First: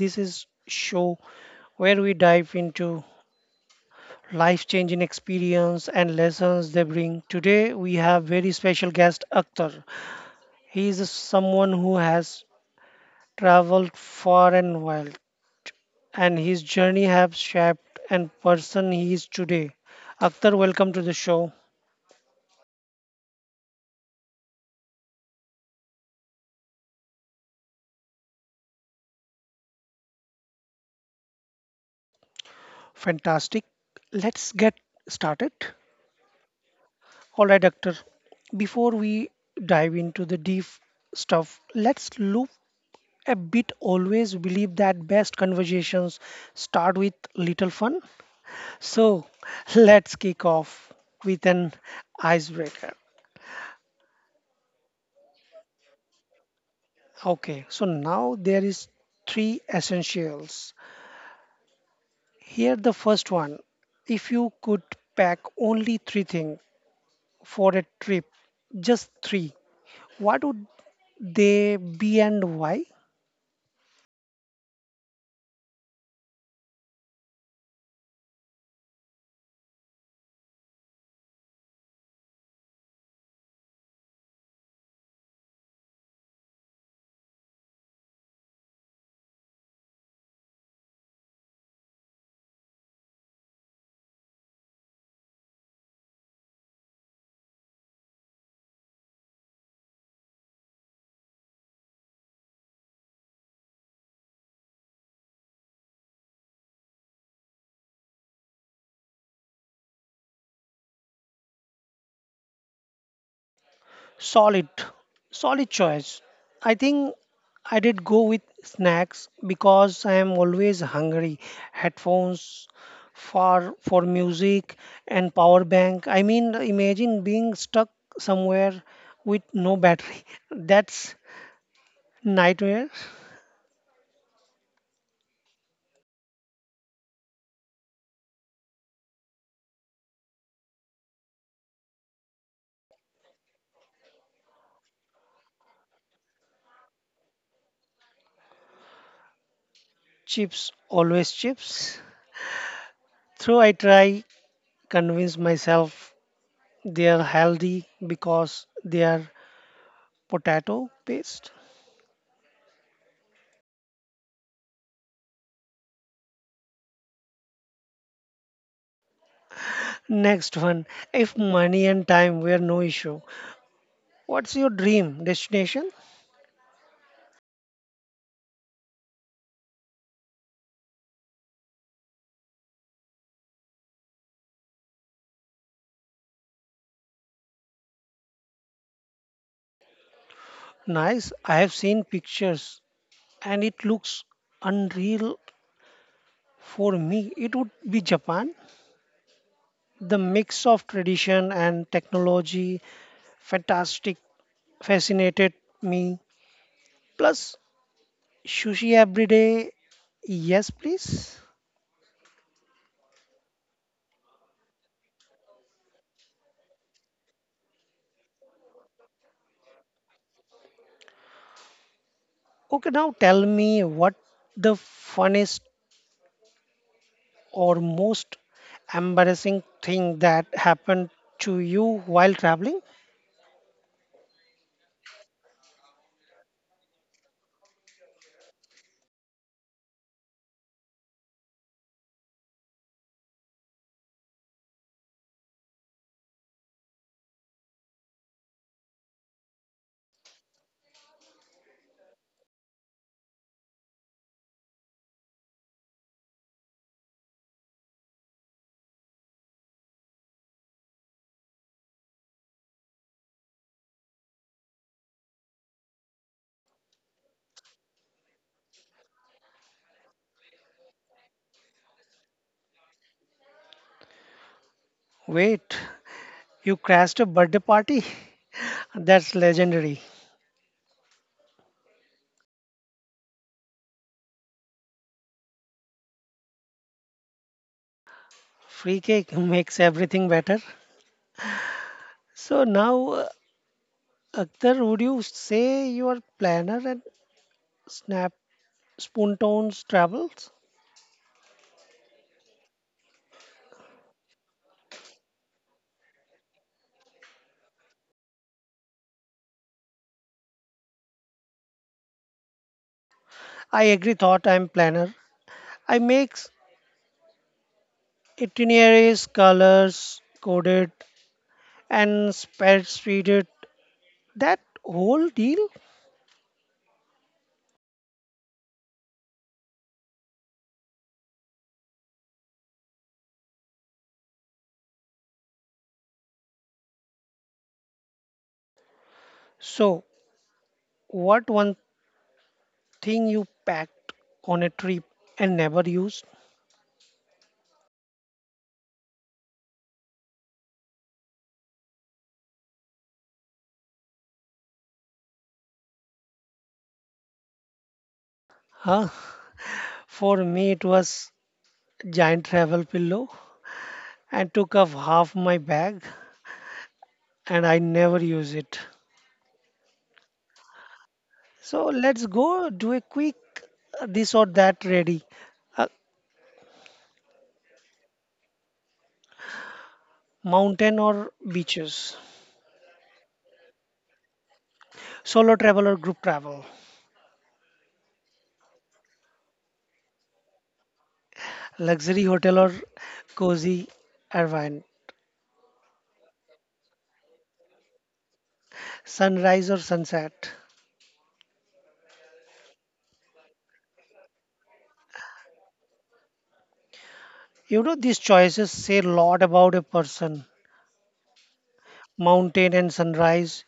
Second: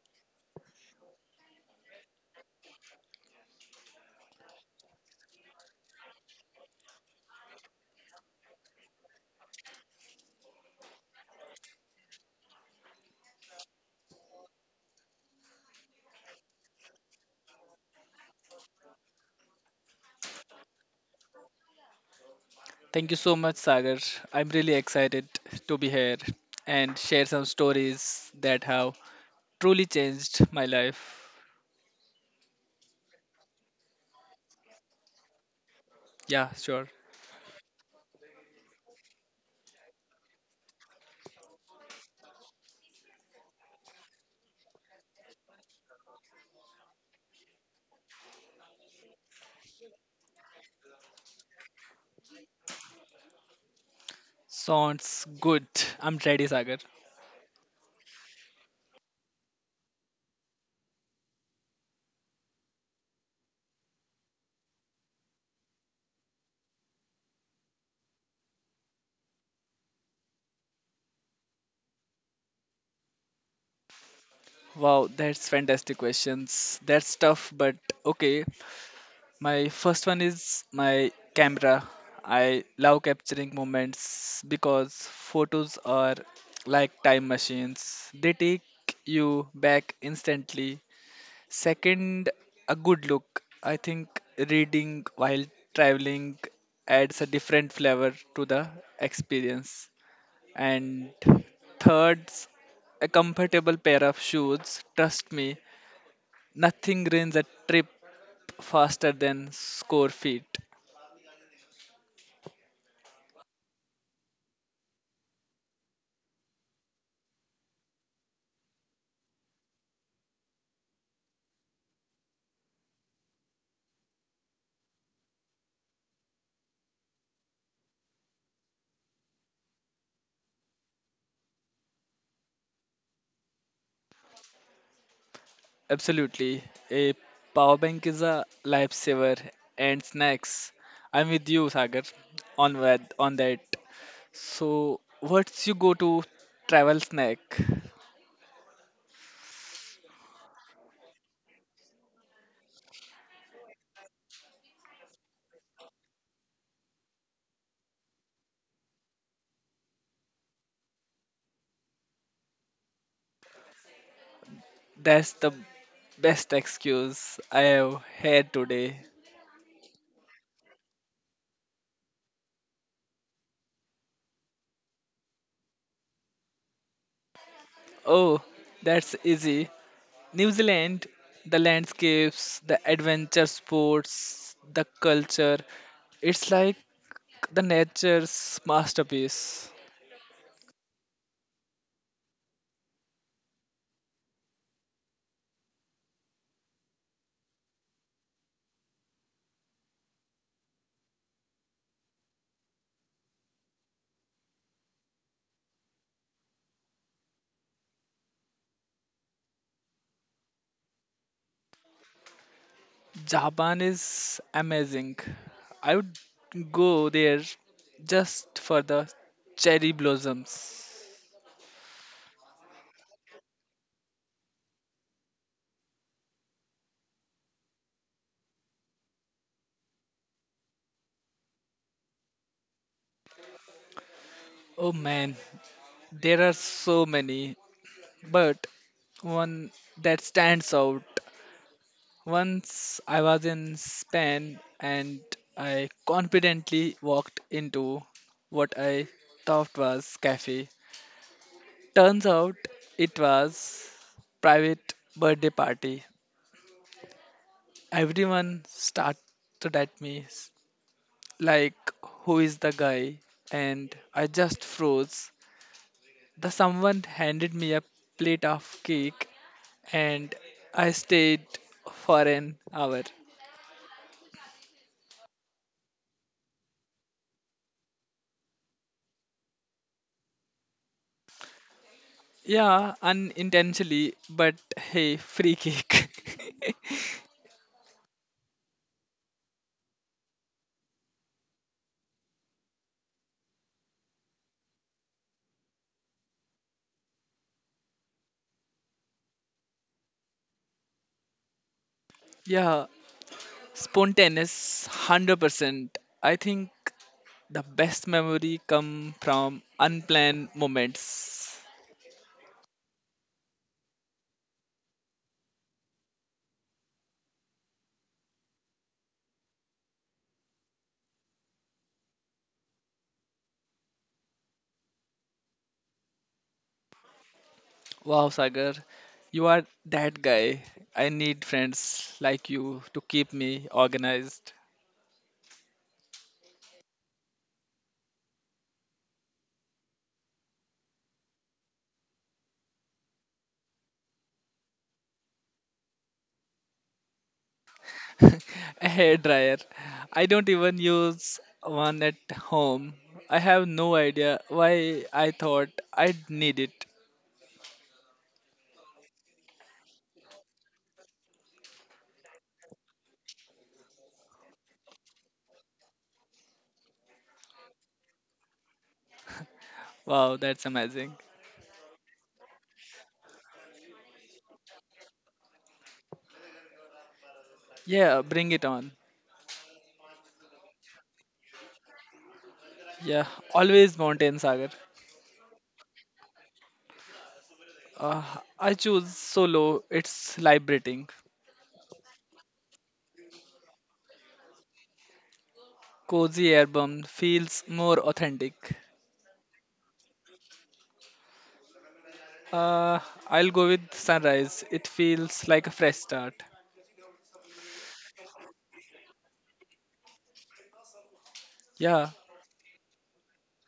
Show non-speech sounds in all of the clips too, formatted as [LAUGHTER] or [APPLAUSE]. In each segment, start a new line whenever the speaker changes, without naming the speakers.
this is show where we dive into life-changing experience and lessons they bring. Today we have very special guest Akhtar. He is someone who has traveled far and wide and his journey has shaped and person he is today. Akhtar, welcome to the show.
Thank you so much, Sagar. I'm really excited to be here and share some stories that have truly changed my life.
Fantastic. Let's get started.
Yeah, sure.
All right, Doctor. Before we dive into the deep stuff, let's look a bit always believe that best conversations start with little fun. So let's kick off with an icebreaker.
Sounds good. I'm ready, Sagar.
Okay, so now there is three essentials. Here the first one. If you could pack only three things for a trip, just three, what would they be and why?
Wow, that's fantastic questions. That's tough, but okay. My first one is my camera. I love capturing moments because photos are like time machines. They take you back instantly. Second, a good look. I think reading while traveling adds a different flavor to the experience. And third, a comfortable pair of shoes. Trust me, nothing ruins a trip faster than score feet.
Solid, solid choice. I think I did go with snacks because I am always hungry. Headphones for music and power bank. I mean, imagine being stuck somewhere with no battery. [LAUGHS] That's nightmare.
Absolutely. A power bank is a lifesaver and snacks. I'm with you, Sagar, on that. So, what's your go to travel snack?
Chips, always chips. Though I try convince myself they are healthy because they are potato paste.
That's the best excuse I have had today.
Next one. If money and time were no issue, what's your dream destination?
Oh, that's easy. New Zealand, the landscapes, the adventure sports, the culture. It's like the nature's masterpiece.
Nice. I have seen pictures and it looks unreal for me. It would be Japan. The mix of tradition and technology, fantastic, fascinated me. Plus, sushi every day. Yes, please.
Japan is amazing. I would go there just for the cherry blossoms.
Okay, now tell me what the funniest or most embarrassing thing that happened to you while traveling?
Oh man, there are so many, but one that stands out. Once I was in Spain and I confidently walked into what I thought was cafe. Turns out it was private birthday party. Everyone started at me like who is the guy and I just froze. The someone handed me a plate of cake and I stayed for an hour.
Wait, you crashed a birthday party? [LAUGHS] That's legendary.
Yeah, unintentionally, but hey, free kick.
Free cake [LAUGHS] makes everything better. So now, Akhtar, would you say you are planner and snap spontaneous travels?
[LAUGHS] Yeah, spontaneous, 100%. I think the best memory come from unplanned moments.
I agree. Thought I'm planner. I make itineraries, colors, coded, and spreadsheeted that whole deal.
Wow, Sagar, you are that guy. I need friends like you to keep me organized.
So, what one thing you packed on a trip and never used?
[LAUGHS] A hair dryer. I don't even use one at home. I have no idea why I thought I'd need it.
Huh? For me, it was giant travel pillow and took up half my bag and I never use it.
Wow, that's amazing.
So let's go do a quick this or that ready. Uh,
Yeah, bring it on.
mountain or beaches,
Yeah, always mountain sagar.
solo travel or group travel,
Uh, I choose solo. It's liberating.
luxury hotel or cozy Irvine,
Cozy album feels more authentic.
sunrise or sunset.
Uh, I'll go with sunrise. It feels like a fresh start.
You know, these choices say a lot about a person.
Yeah,
Mountain and sunrise.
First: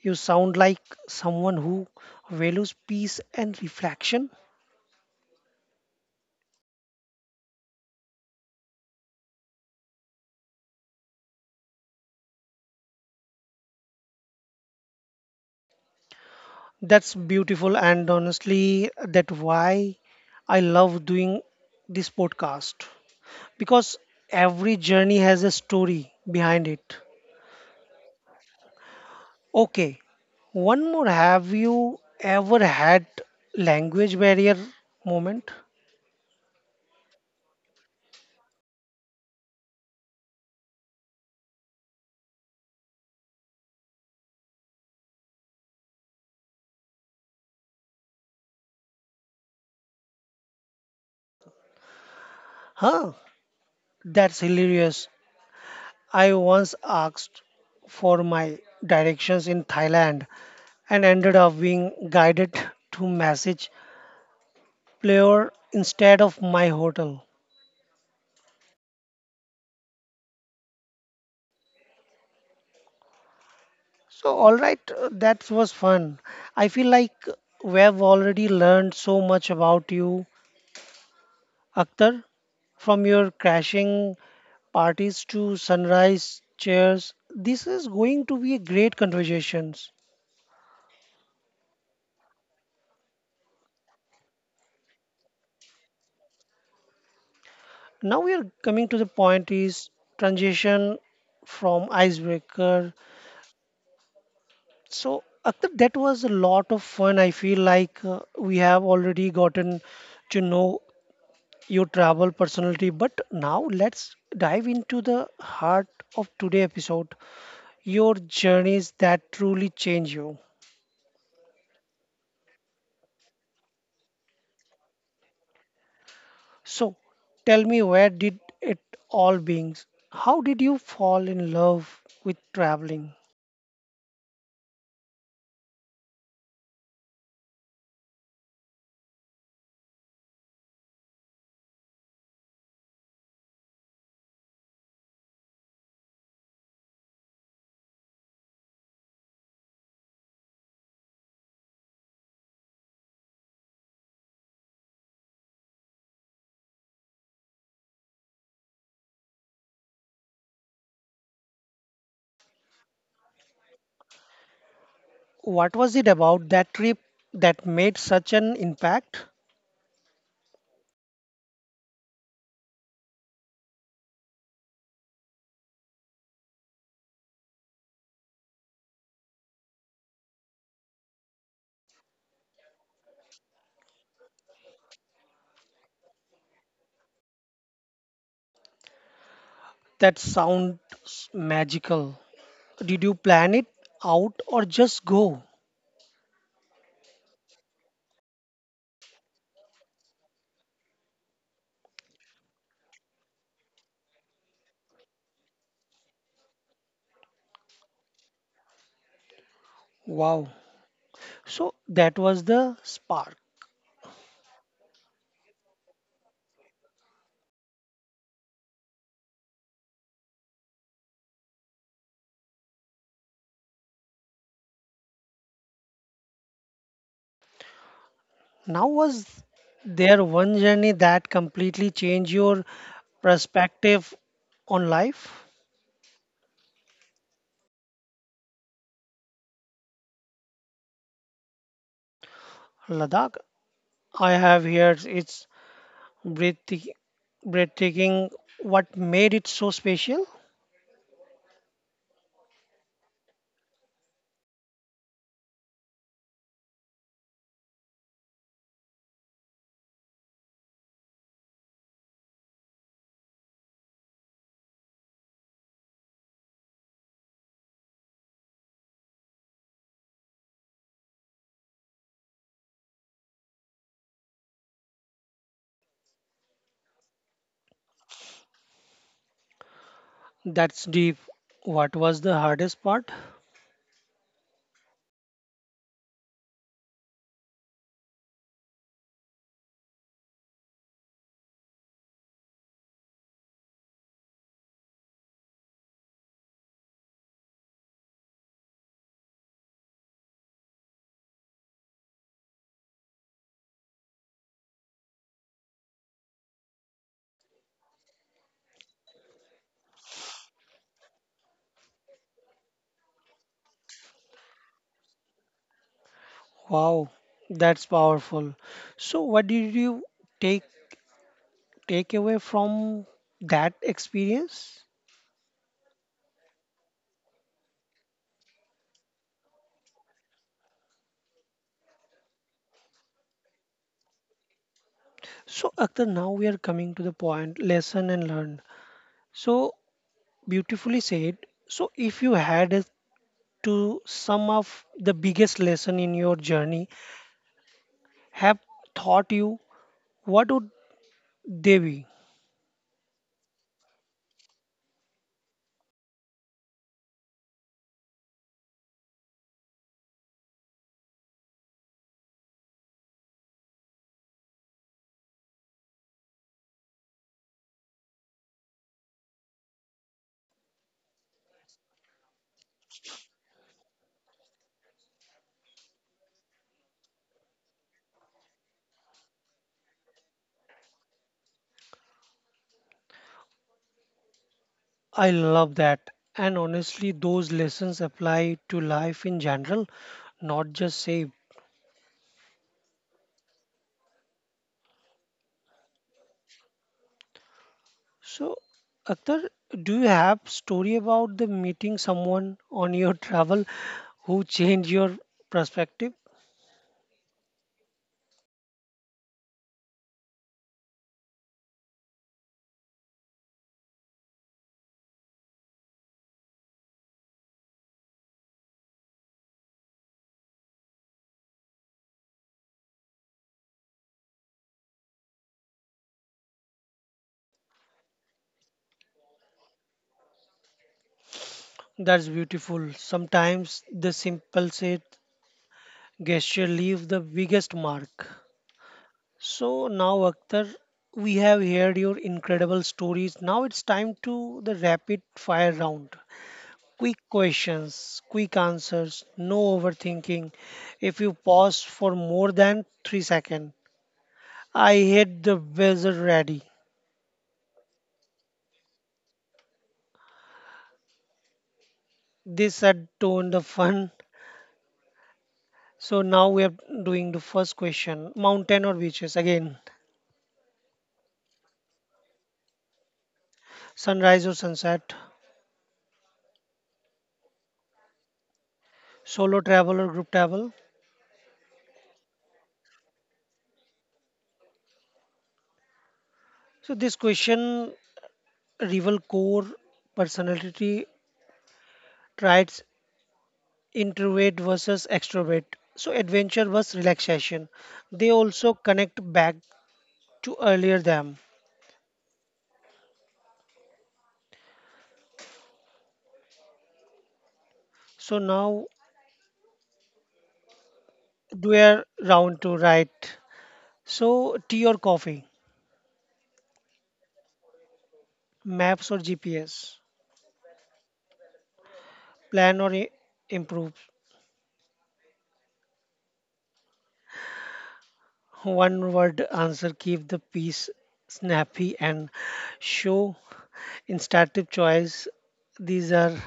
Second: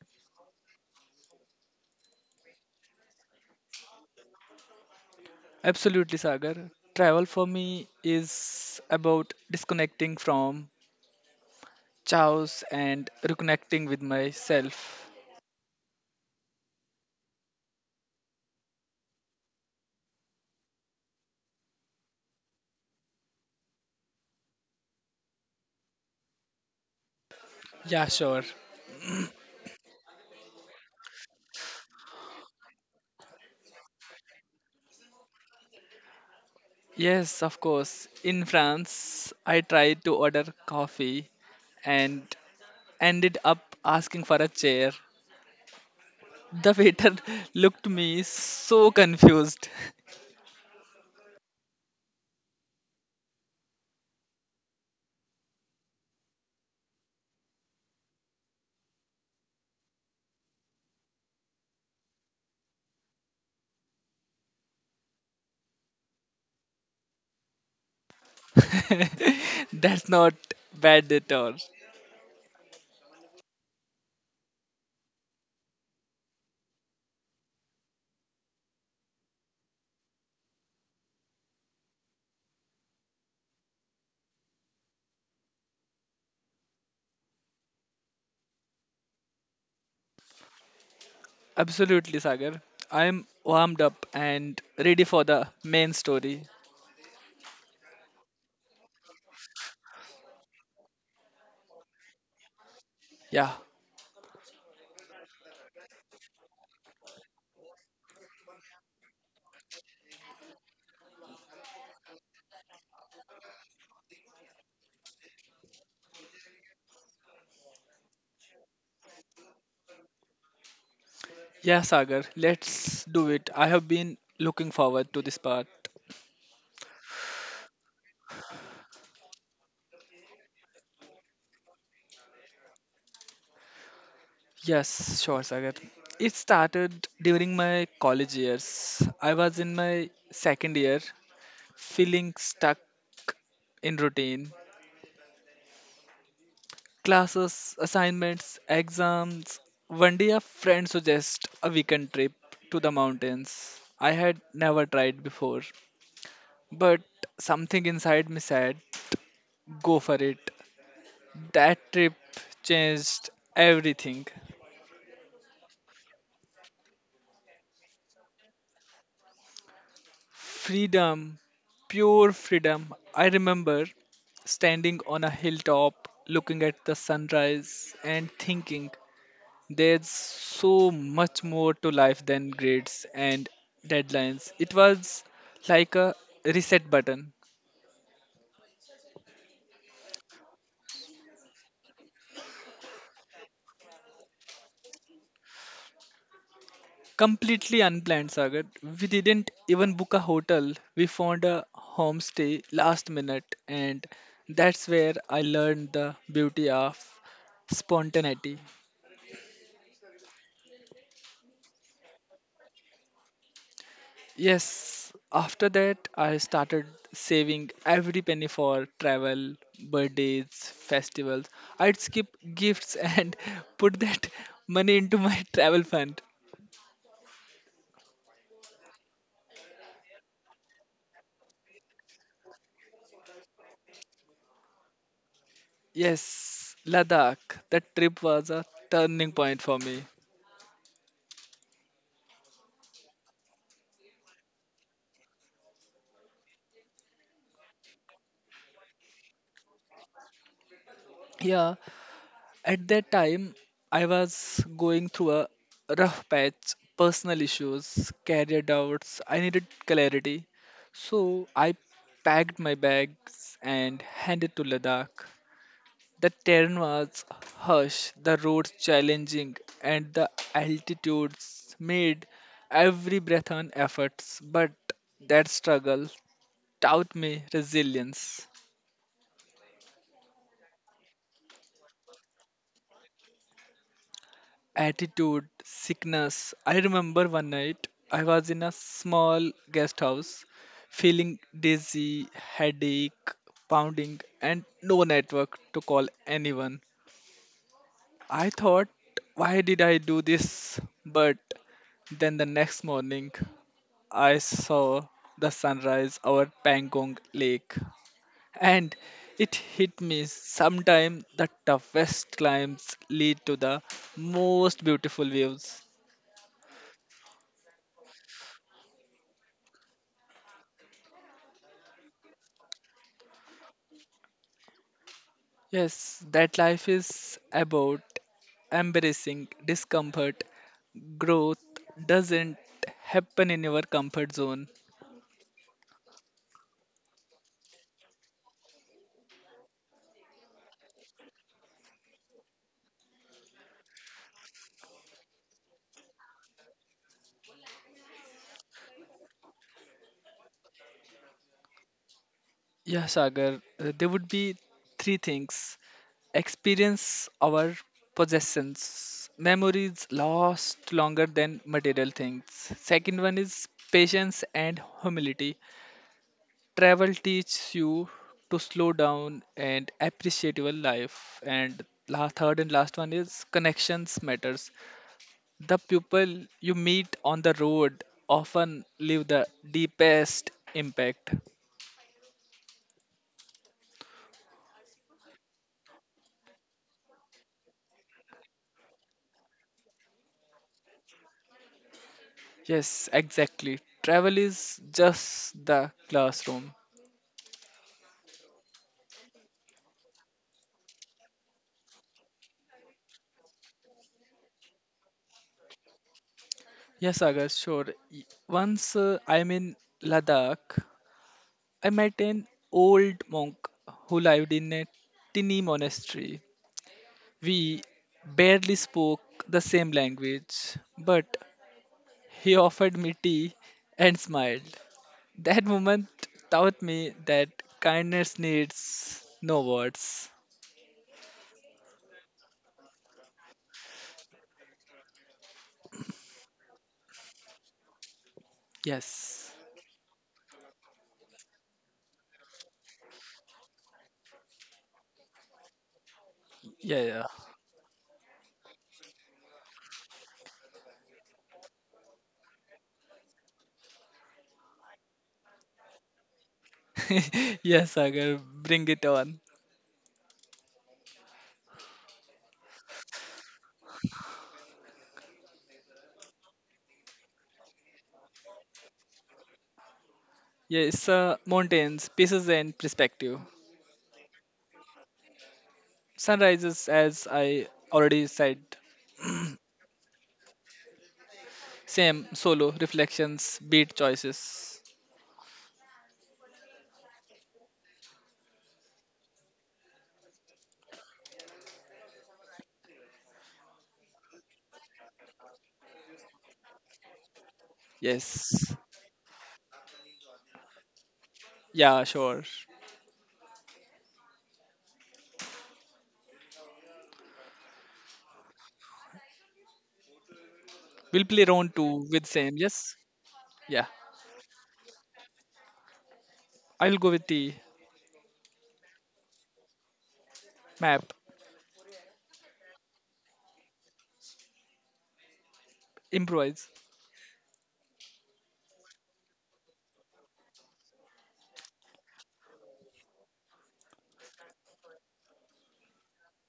You sound like someone who values peace and reflection.
absolutely, Sagar. Travel for me is about disconnecting from chaos and reconnecting with myself.
That's beautiful, and honestly, that why I love doing this podcast because every journey has a story behind it.
Yeah, sure.
Okay, one more. Have you ever had language barrier moment?
Yes, of course. In France, I tried to order coffee and ended up asking for a chair. The waiter [LAUGHS] looked me so confused.
Huh? That's hilarious. I once asked for my directions in Thailand and ended up being guided to Massage player instead of my hotel.
[LAUGHS] That's not bad at all.
So, all right, that was fun. I feel like we have already learned so much about you, Akhtar, from your crashing parties to sunrise chairs. This is going to be a great conversation.
Absolutely, Sagar. I'm warmed up and ready for the main story.
Now we are coming to the point is transition from icebreaker.
Yeah.
So, Akhtar, that was a lot of fun. I feel like we have already gotten to know your travel personality, but now let's dive into the heart of today's episode, your journeys that truly change you.
Yeah, Sagar, let's do it. I have been looking forward to this part.
So, tell me where did it all begins? How did you fall in love with traveling?
Yes, sure, Sagar. It started during my college years. I was in my second year, feeling stuck in routine. Classes, assignments, exams. One day, a friend suggested a weekend trip to the mountains. I had never tried before, but something inside me said, go for it. That trip changed everything.
What was it about that trip that made such an impact?
Freedom, pure freedom. I remember standing on a hilltop looking at the sunrise and thinking there's so much more to life than grades and deadlines. It was like a reset button.
That sounds magical. Did you plan it out or just go?
Completely unplanned, Sagar. We didn't even book a hotel. We found a homestay last minute, and that's where I learned the beauty of spontaneity.
Wow. So that was the spark.
Yes, after that, I started saving every penny for travel, birthdays, festivals. I'd skip gifts and [LAUGHS] put that money into my [LAUGHS] travel fund.
Now, was there one journey that completely changed your perspective on life?
Yes, Ladakh, that trip was a turning point for me.
Ladakh, I have here it's breathtaking. breathtaking. What made it so special?
Yeah, at that time, I was going through a rough patch, personal issues, career doubts. I needed clarity. So I packed my bags and headed to Ladakh. The terrain was harsh, the roads challenging, and the altitudes made every breath an effort. But that struggle taught me resilience.
That's deep. What was the hardest part?
Attitude, sickness. I remember one night I was in a small guest house feeling dizzy, headache, pounding, and no network to call anyone. I thought, why did I do this? But then the next morning, I saw the sunrise over Pangong Lake. And it hit me sometimes the toughest climbs lead to the most beautiful views.
Wow, that's powerful. So, what did you take take away from that experience?
Yes, that life is about embracing discomfort. Growth doesn't happen in your comfort zone.
So, Akhtar, now we are coming to the point lesson and learned. So, beautifully said. So, if you had to sum up the biggest lesson in your journey, have taught you, what would they be?
Yeah, Sagar, there would be three things experience our possessions, memories last longer than material things. Second one is patience and humility. Travel teaches you to slow down and appreciate your life. And la third and last one is connections matters. The people you meet on the road often leave the deepest impact.
I love that. And honestly, those lessons apply to life in general, not just save.
Yes, exactly. Travel is just the classroom.
So, Akhtar, do you have story about the meeting someone on your [LAUGHS] travel who changed your perspective?
Yes, Agar, sure. Once I'm in Ladakh, I met an old monk who lived in a tiny monastery. We barely spoke the same language, but he offered me tea and smiled. That moment taught me that kindness needs no words.
That's beautiful. Sometimes the simple said gesture leave the biggest mark.
Yes.
So now, Akhtar, we have heard your incredible stories. Now it's time to the rapid fire round. Quick
Yeah,
questions, quick answers, no overthinking. If you pause for more than 3 seconds, I hit the buzzer ready.
yeah. [LAUGHS] Yes, Sagar, bring it on.
This had turned the fun. So now we are doing the first question: mountain or beaches? Again,
Yes, mountains, pieces and perspective.
sunrise or sunset?
Sunrises, as I already said.
Solo travel or group travel?
Same, solo, reflections, beat choices.
So this question reveal core personality traits introvert versus extrovert. So adventure versus relaxation. They
Yes.
also connect back to earlier them.
Yeah, sure.
So now
We'll play round
we
two
are
with same.
round to
Yes.
right.
Yeah.
So tea or coffee,
I'll go with the
maps or GPS,
map.
plan or improve.
Improvise.
One word answer keep the peace snappy and show. In Startup Choice, these are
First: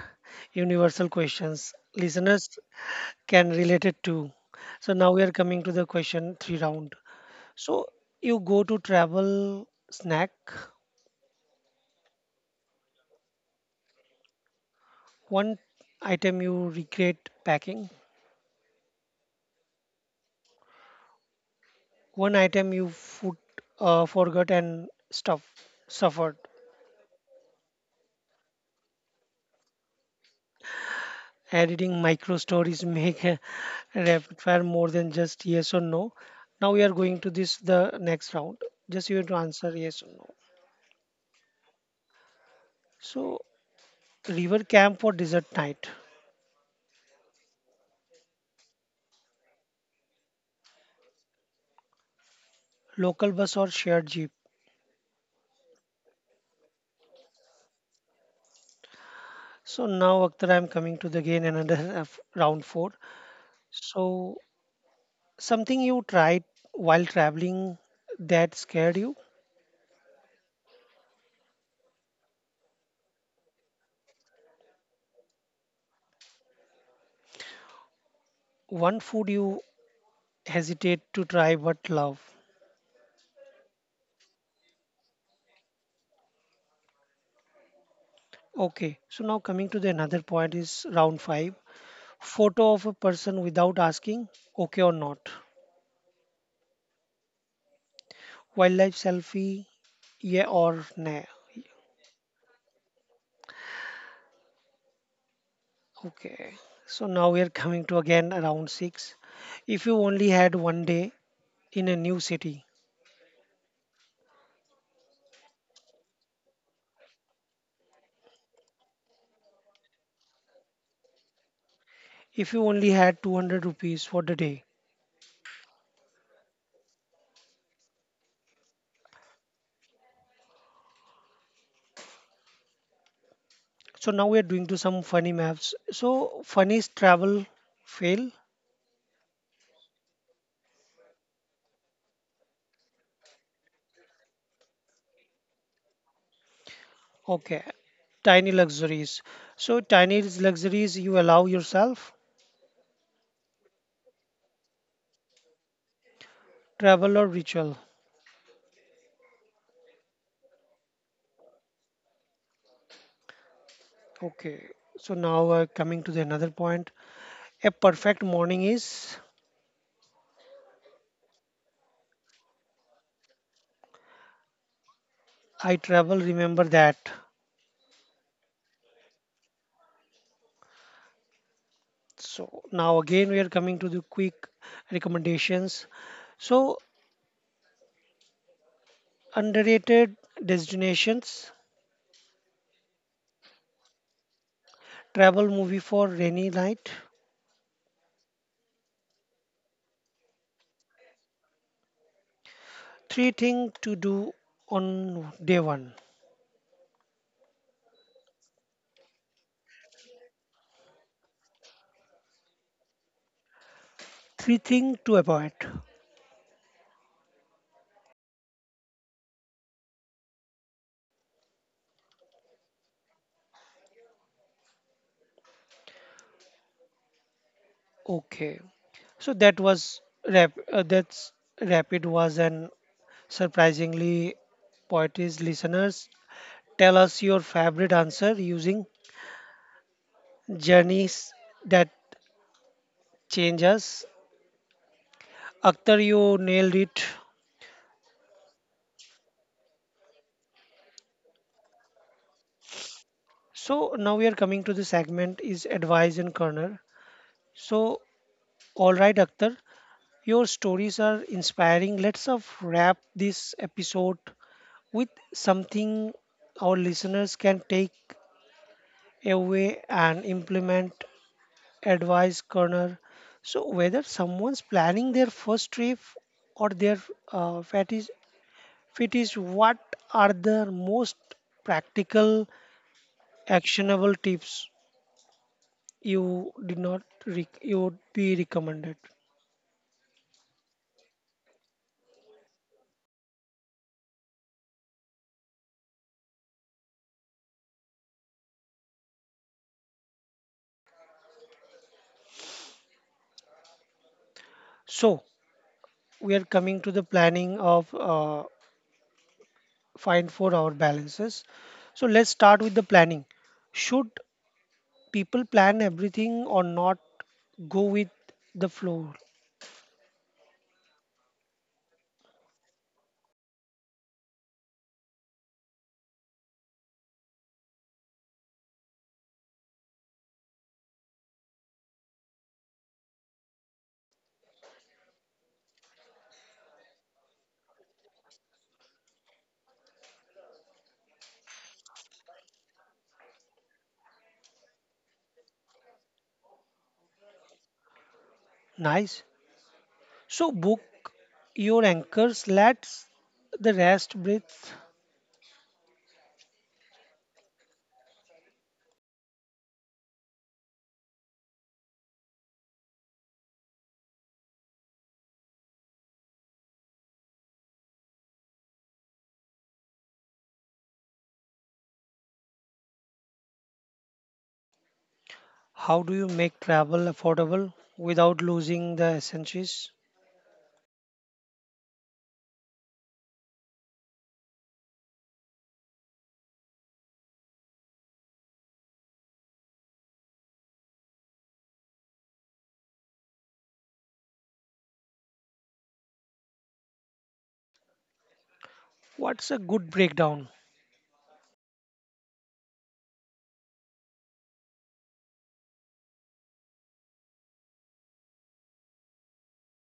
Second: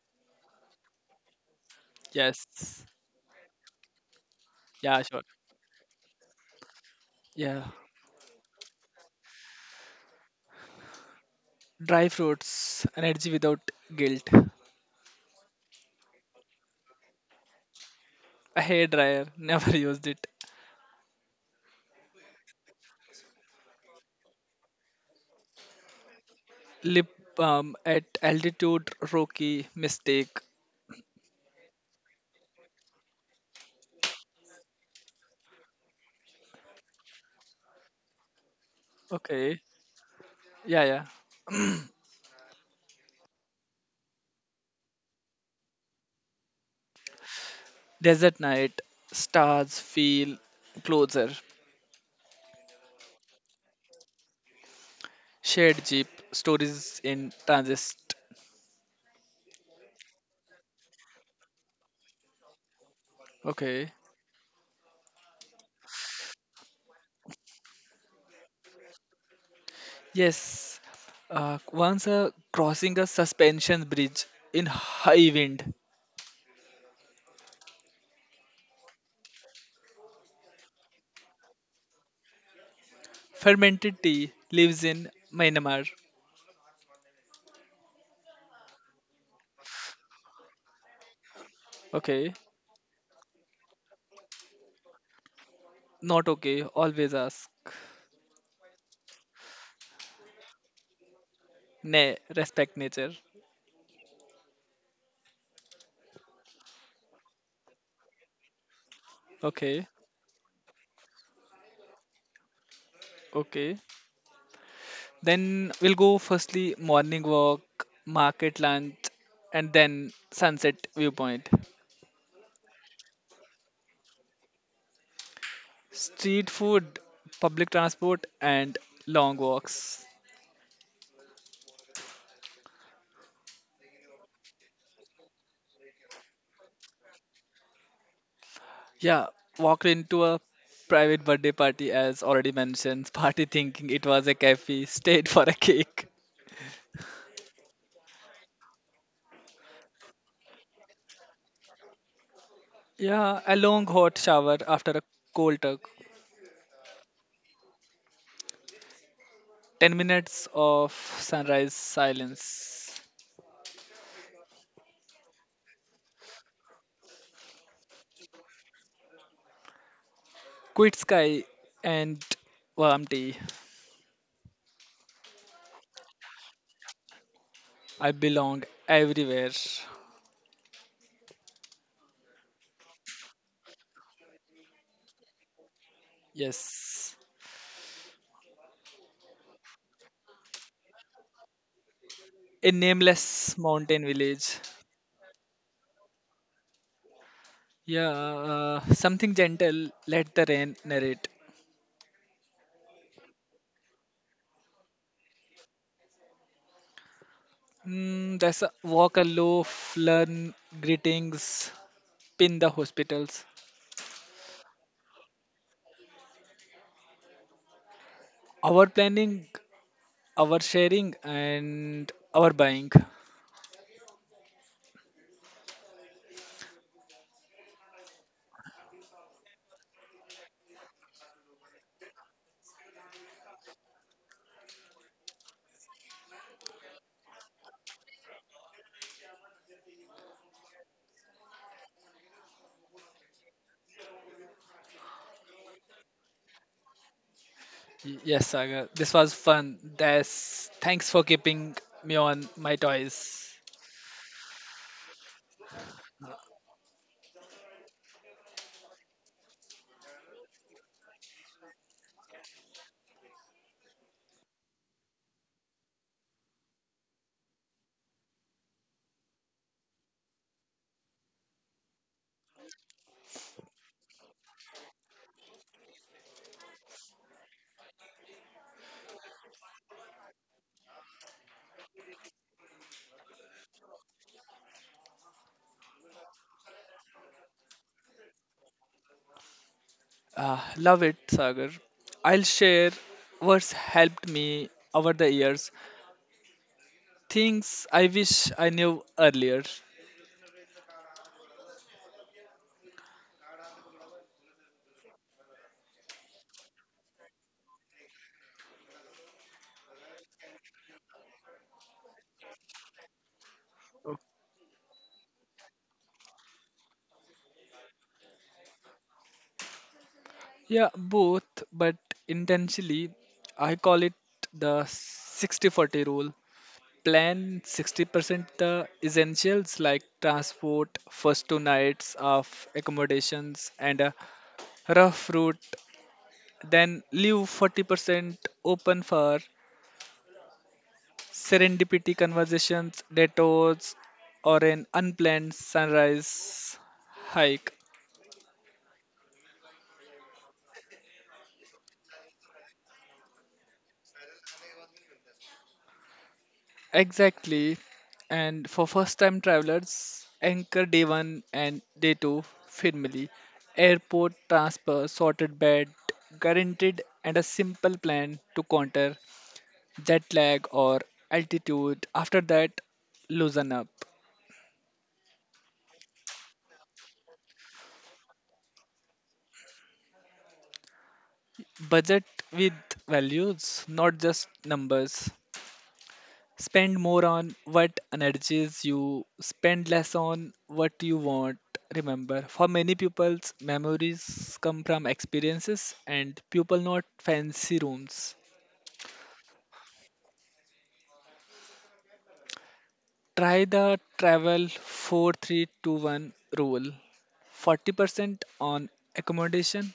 universal questions listeners
Yes.
can relate it to. So
Yeah.
now we
Sure.
are coming to the question three round.
Yeah.
So you go to travel snack,
Dry fruits. Energy without guilt.
one item you regret packing,
A hair dryer. [LAUGHS] Never used it.
one item you food, forgot and stuff suffered.
Lip balm at altitude. Rocky mistake.
Editing micro stories [LAUGHS] make a rapid fire more than just yes or no. Now we are going to this the next round. Just you have to
Okay.
answer yes or no.
Yeah. Yeah.
So river camp or desert night,
Desert night. Stars feel closer.
local bus or shared jeep.
Shared jeep. Stories in transist.
So now, Akhtar, I'm coming to the again another [LAUGHS] round four.
Okay.
So something you tried while traveling that scared you,
Yes, once crossing a suspension bridge in high wind,
one food you hesitate to try but love.
fermented tea lives in Myanmar.
Okay, so now coming to the another point is round five.
Okay,
Photo of a person without asking, okay or not.
not okay, always ask.
Wildlife selfie, yeah or nah.
Ne, respect nature.
Okay, so now we are coming to again round six. If
Okay,
you only had one day in a new city,
okay. Then we'll go firstly morning walk, market lunch, and then sunset viewpoint.
if you only had 200 rupees for the day.
Street food, public transport, and long walks.
So now we are doing to some funny maps. So funny is travel fail.
Yeah, walked into a private birthday party as already mentioned. [LAUGHS] Party thinking it was a cafe, stayed for a cake.
Okay, tiny luxuries. So tiny is luxuries you allow yourself,
Yeah, a long hot shower after a cold tug.
travel or ritual.
10 minutes of sunrise silence.
Okay, so now we're coming to the another point. A perfect morning is
Quit sky and warm tea.
I travel, remember that.
I belong everywhere.
So now again we are coming to the quick recommendations. So
Yes.
underrated destinations,
A nameless mountain village.
travel movie for rainy night,
Yeah, something gentle, let the rain narrate.
three thing to do on day one,
Mm, that's a walk aloof, learn greetings, pin the hospitals.
three thing to avoid.
Our planning, our sharing, and our buying.
Okay, so that was rap. That's rapid was an surprisingly poetry's listeners. Tell us your favorite answer using journeys that change us. Akhtar, you nailed it.
Yes, Sagar, this was fun. That's thanks for keeping me on my toys.
So now we are coming to the segment is advice and corner. So all right, Akhtar, your stories are inspiring. Let's of wrap this episode with something our listeners can take away and implement advice corner. So whether someone's planning their first trip or their uh, fetish, fetish, what are the most practical, actionable tips you did not you would be recommended.
Love it, Sagar. I'll share what's helped me over the years. Things I wish I knew earlier.
So we are coming to the planning of find for our balances. So let's start with the planning. Should people plan everything or not go with the flow?
Yeah, both, but intentionally, I call it the 60/40 rule. Plan 60% the essentials like transport, first two nights of accommodations, and a rough route. Then leave 40% open for serendipity conversations, detours, or an unplanned sunrise hike.
Nice. So book your anchors. Let the rest breathe.
Exactly. And for first time travelers, anchor day one and day two firmly. Airport transfer, sorted bed, guaranteed, and a simple plan to counter jet lag or altitude. After that, loosen up.
How do you make travel affordable without losing the essentials?
Budget with values, not just numbers. Spend more on what energies you, spend less on what you want. Remember, for many people's memories come from experiences and people not fancy rooms.
What's a good breakdown?
Try the travel 4321 rule 40% on accommodation,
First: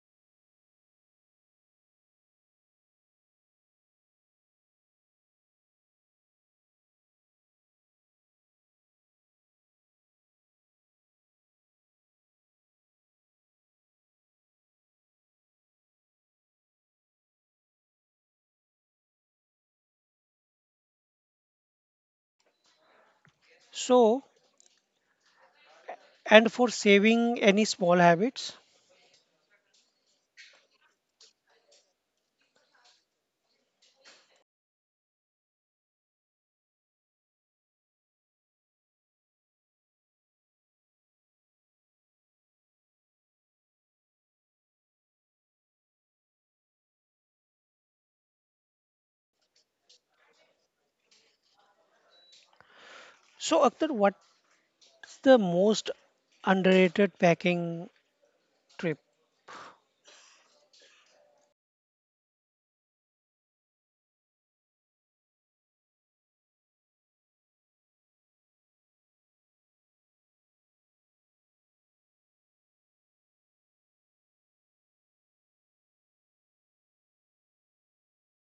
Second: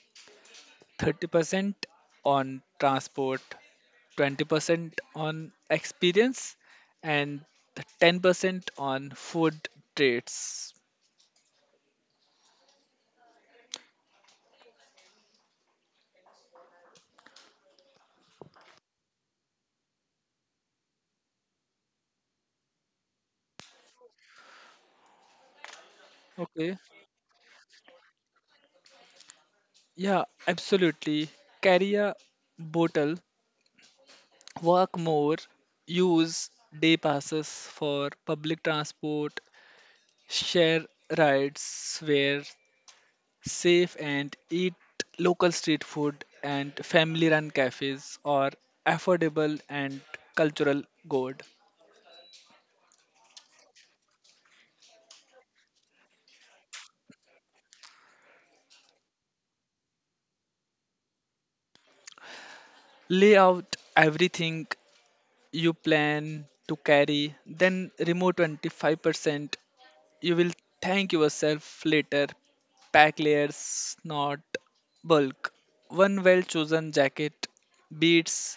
30% on transport, 20% on experience, and 10% on food treats.
So and for
Okay.
saving any small habits.
Yeah, absolutely. Carry a bottle, work more, use day passes for public transport, share rides where safe, and eat local street food and family run cafes or affordable and cultural good.
So, Akhtar, what's the most underrated packing trip?
Lay out everything you plan to carry, then remove 25%. You will thank yourself later. Pack layers, not bulk. One well chosen jacket beats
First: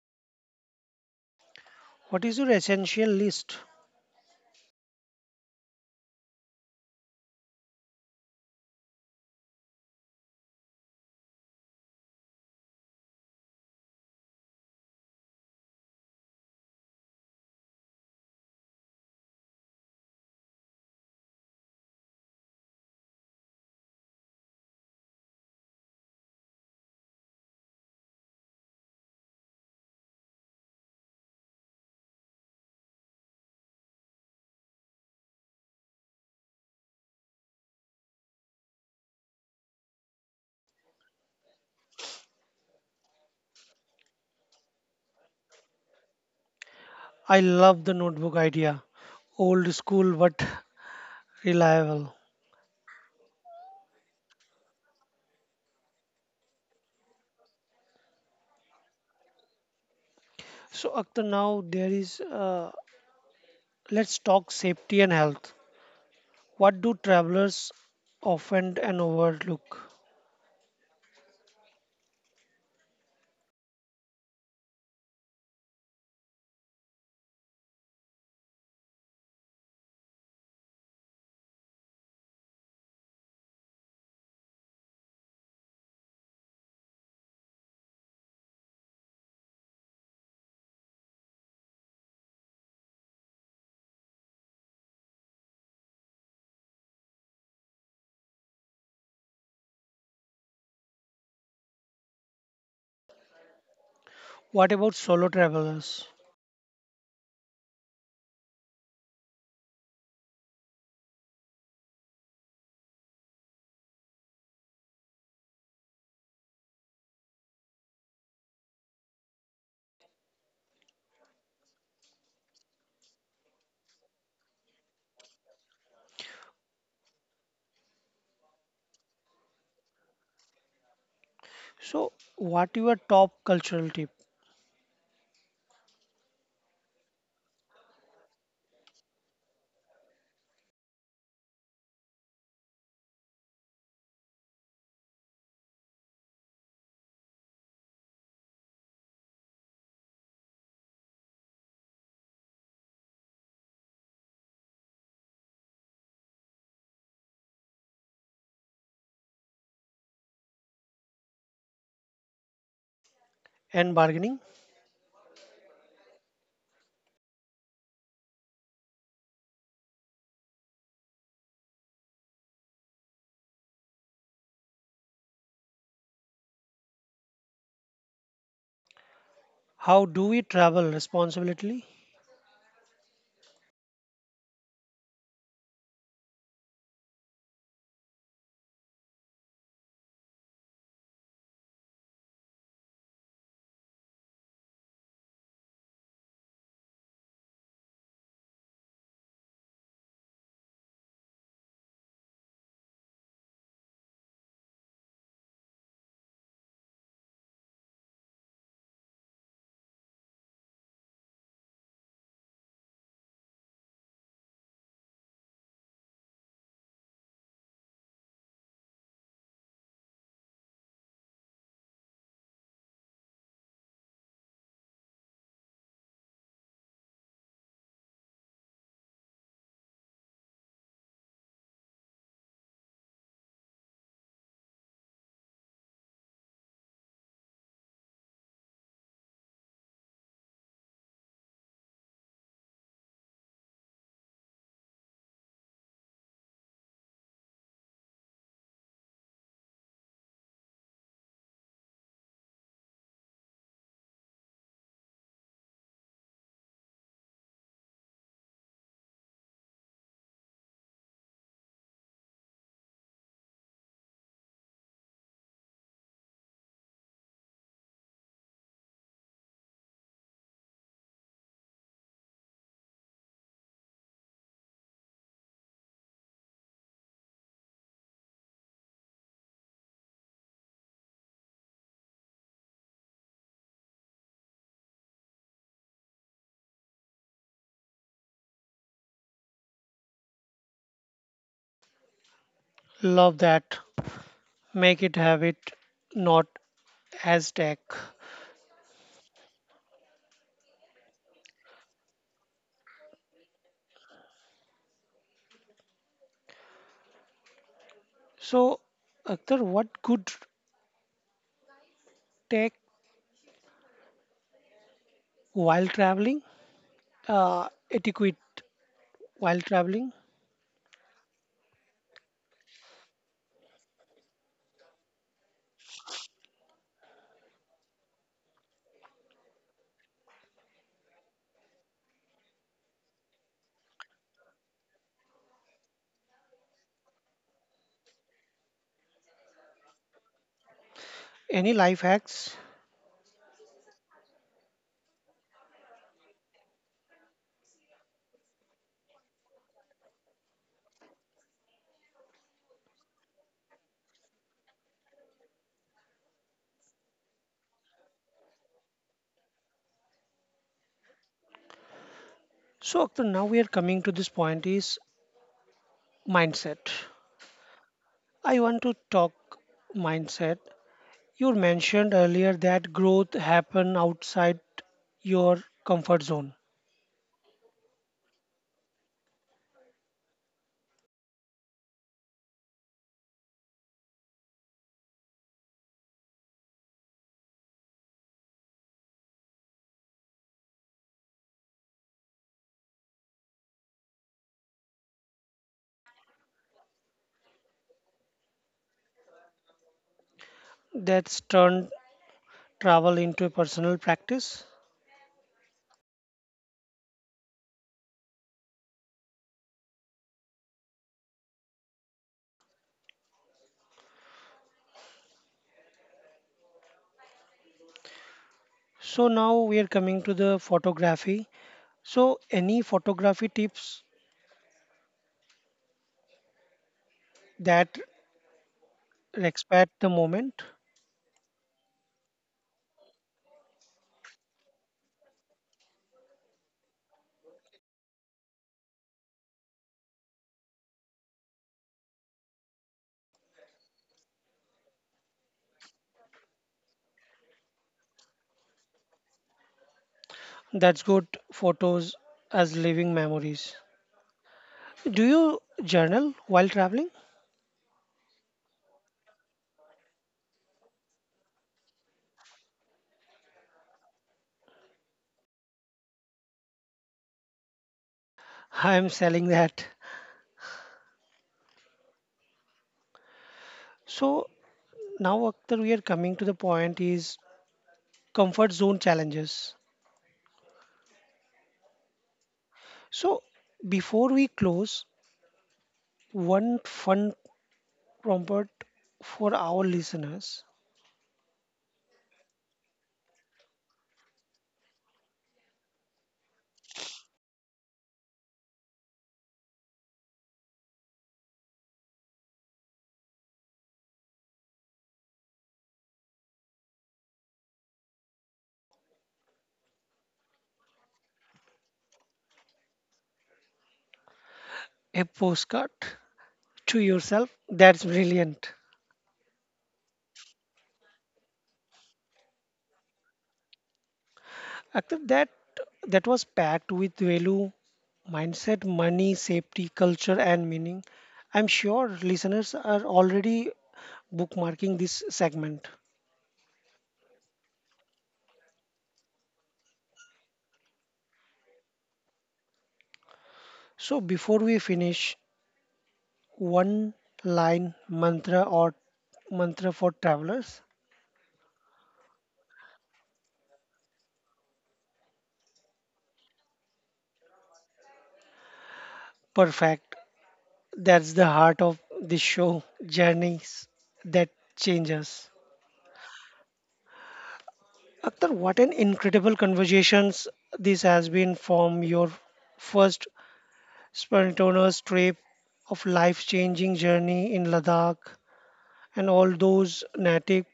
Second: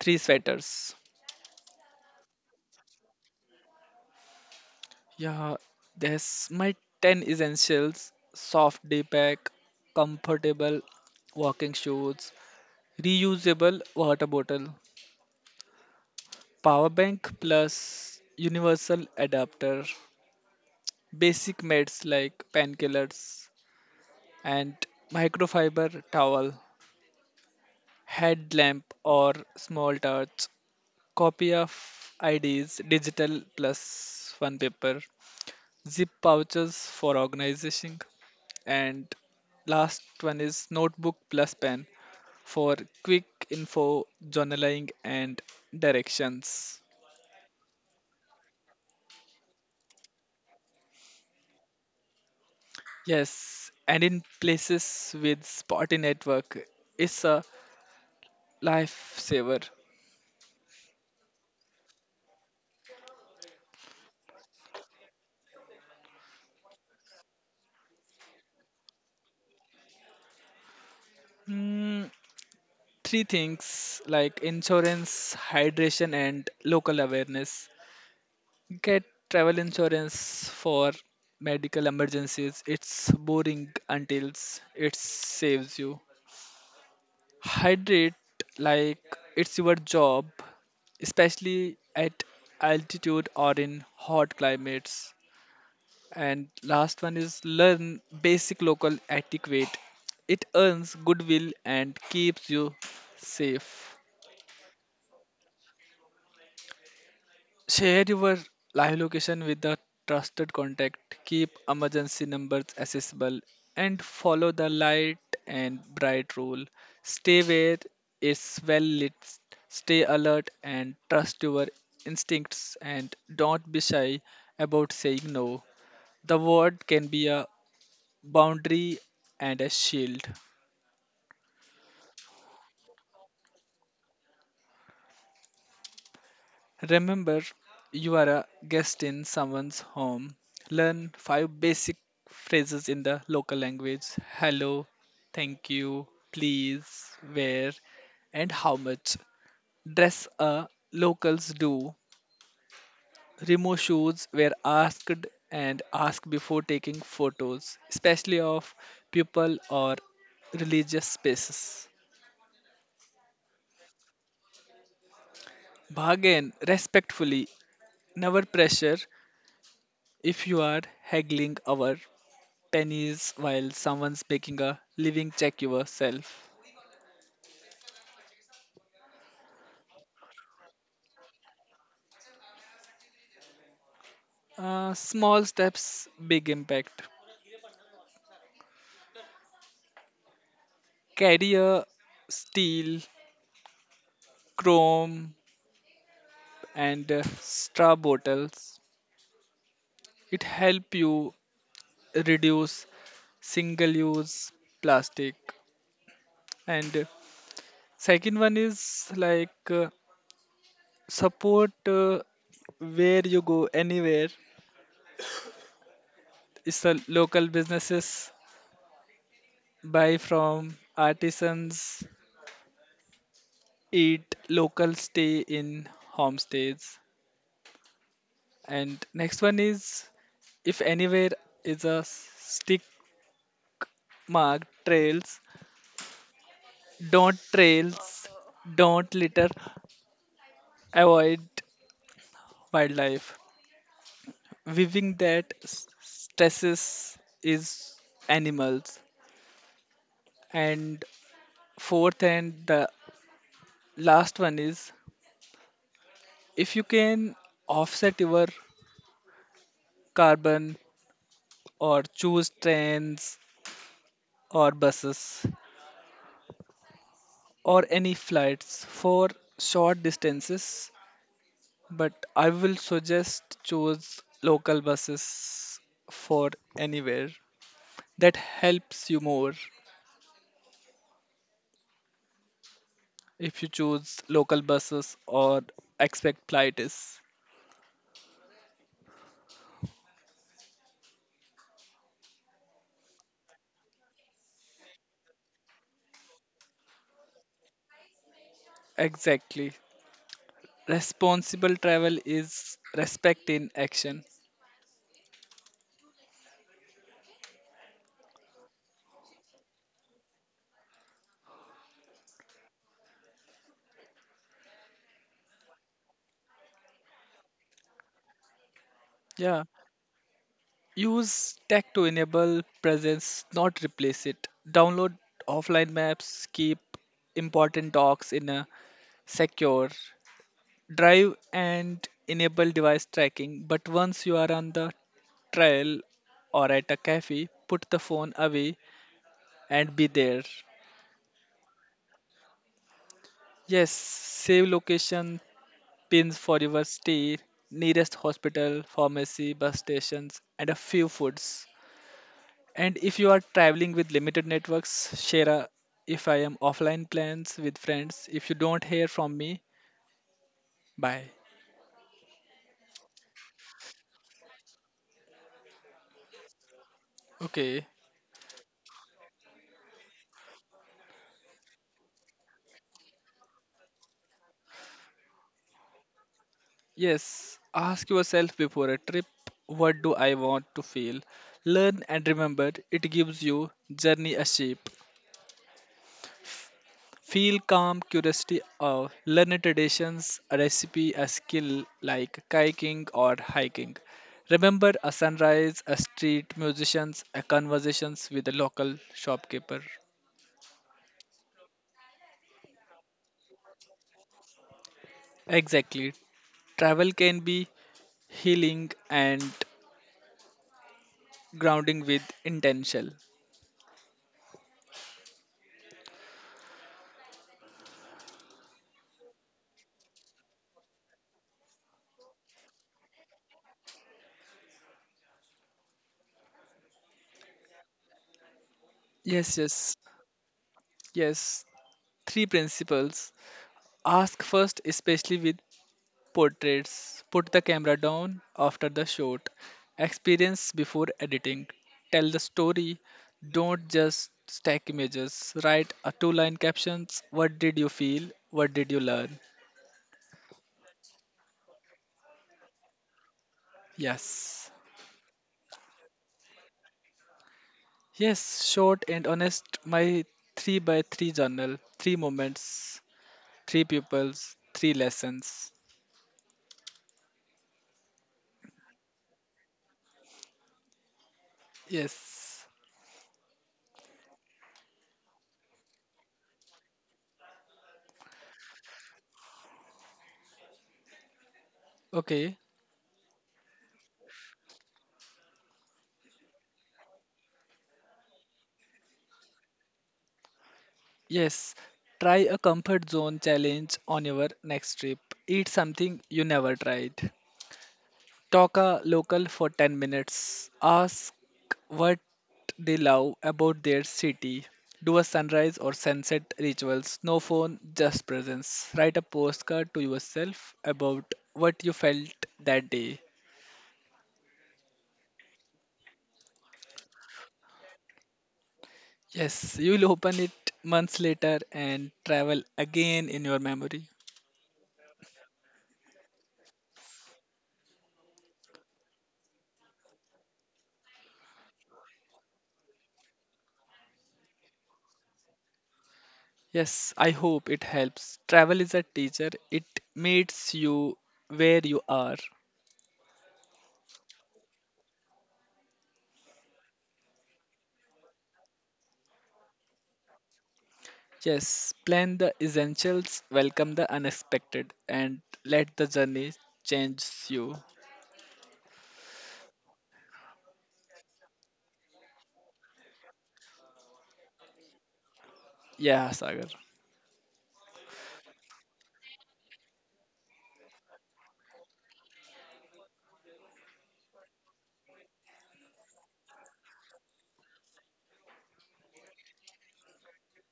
three sweaters.
What is your essential list?
Yeah, there's my 10 essentials soft day pack, comfortable walking shoes, reusable water bottle, power bank plus universal adapter, basic meds like painkillers, and microfiber towel. Headlamp or small torch, copy of IDs, digital plus one paper, zip pouches for organizing, and last one is notebook plus pen for quick info, journaling, and directions.
I love the notebook idea. Old school but [LAUGHS] reliable.
Yes, and in places with spotty network, it's a lifesaver.
So, Akhtar, now there is, let's talk safety and health. What do travelers often and overlook?
Hmm, three things like insurance, hydration, and local awareness. Get travel insurance for medical emergencies. It's boring until it saves you. Hydrate like it's your job, especially at altitude or in hot climates. And last one is learn basic local etiquette. It earns goodwill and keeps you safe.
What about solo travelers?
Share your live location with a trusted contact. Keep emergency numbers accessible and follow the light and bright rule. Stay where it's well lit. Stay alert and trust your instincts and don't be shy about saying no. The word can be a boundary and a shield.
So, what your top cultural tip
Remember, you are a guest in someone's home. Learn five basic phrases in the local language hello, thank you, please, where, and how much. Dress a locals do. Remove shoes where asked and ask before taking photos, especially of people or religious spaces.
and bargaining?
Bargain respectfully, never pressure if you are haggling over pennies while someone's making a living check yourself.
How do we travel responsibly?
Small steps, big impact. Carry a steel, chrome, and straw bottles. It help you reduce single-use plastic. And second one is like support where you go anywhere. It's the local businesses buy from artisans eat local, stay in homestays. And next one is if anywhere is a stick mark trails, don't trails, don't litter, avoid wildlife. Weaving that stresses is animals. And fourth and the last one is if you can offset your carbon or choose trains or buses or any flights for short distances, but I will suggest choose local buses for anywhere. That helps you more if you choose local buses or expect flights.
Love that. Make it habit, not as tech.
Exactly. Responsible travel is respect in action.
So, Akhtar, what good tech while traveling? Etiquette while
Yeah.
traveling?
Use tech to enable presence, not replace it. Download offline maps, keep important docs in a secure drive, and enable device tracking. But once you are on the trail or at a cafe, put the phone away and be there.
Any life hacks?
Yes, save location pins for your stay, nearest hospital, pharmacy, bus stations, and a few foods. And if you are traveling with limited networks, share a if I am offline plans with friends. If you don't hear from me, bye.
So, Akhtar, now we are coming to this point is mindset.
Okay.
I want to talk mindset. You mentioned earlier that growth happen outside your comfort zone.
Yes. Ask yourself before a trip, what do I want to feel? Learn and remember, it gives you journey a shape. Feel calm, curiosity, or learn traditions, a recipe, a skill like kayaking or hiking. Remember a sunrise, a street musicians, a conversations with a local shopkeeper.
That's turned travel into a personal practice.
Exactly. Travel can be healing and grounding with intention.
So now we are coming to the photography. So any photography tips that
Yes,
respect
yes,
the moment?
yes. Three principles. Ask first, especially with portraits. Put the camera down after the shot. Experience before editing. Tell the story. Don't just stack images. Write a two line captions. What did you feel? What did you learn?
That's good photos as living memories.
Yes.
Do you journal while traveling?
Yes, short and honest. My three by three journal, three moments, three pupils, three lessons.
I am selling that.
Yes.
So now Akhtar, we are coming to the point is comfort zone challenges.
Okay.
So before we close, one fun prompt for our listeners,
Yes. Try a comfort zone challenge on your next trip. Eat something you never tried. Talk a local for 10 minutes. Ask what they love about their city. Do a sunrise or sunset rituals. No phone, just presence. Write a postcard to yourself about what you felt that day.
a postcard to yourself. That's brilliant.
Yes, you'll open it months later and travel again in your memory.
Active that was packed with value, mindset, money, safety, culture, and meaning. I'm sure listeners are already bookmarking this segment.
Yes, I hope it helps. Travel is a teacher, it meets you where you are.
So before we finish, one line mantra or mantra for travelers.
Yes, plan the essentials, welcome the unexpected, and let the journey change you.
Perfect. That's the heart of this show, journeys that change us.
Yeah, Sagar.
Akhtar, what an incredible conversations this has been from your first Spontaneous trip of life-changing journey in Ladakh and all those native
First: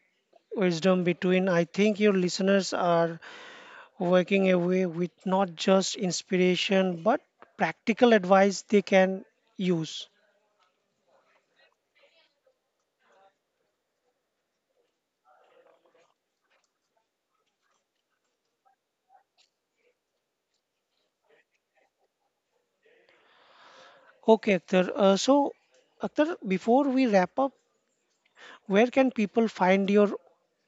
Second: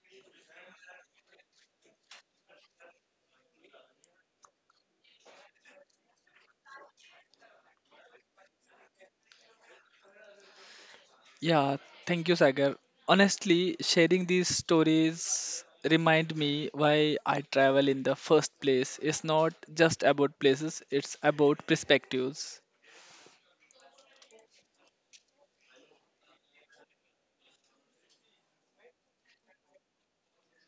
wisdom between. I think your listeners are working away with not just inspiration but practical advice they can use.
Yeah, thank you, Sagar. Honestly, sharing these stories remind me why I travel in the first place. It's not just about places, it's about perspectives.
Okay, Akhtar. Akhtar, before we wrap up, where can people find your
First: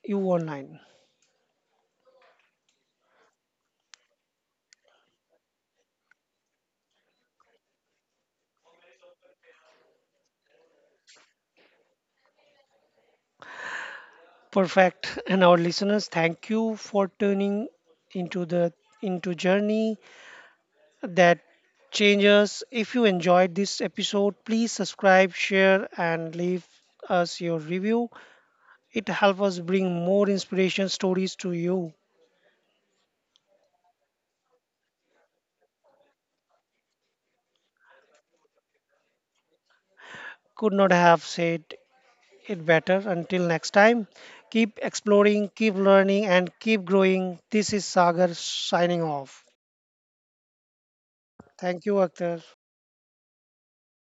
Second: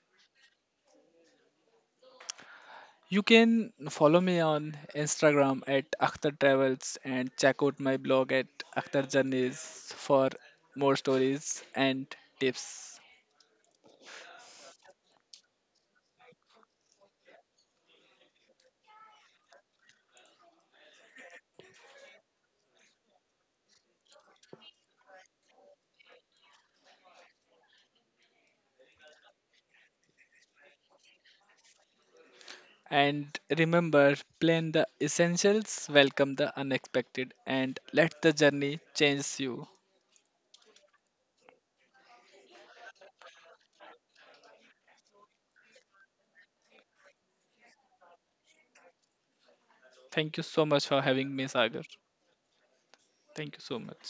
you online?
You can follow me on Instagram at Akhtar Travels and check out my blog at Akhtar Journeys for more stories and tips.
Perfect. [LAUGHS] And our listeners, thank you for tuning into the into journey that changes. If you enjoyed this episode, please subscribe, share, and leave us your review. It helps us bring more inspiration stories to you.
And remember, plan the essentials, welcome the unexpected, and let the journey change you.
Could not have said it better. Until next time, keep exploring, keep learning, and keep growing. This is Sagar signing off.
Thank you so much for having me, Sagar.
Thank you, Akhtar.
Thank you so much.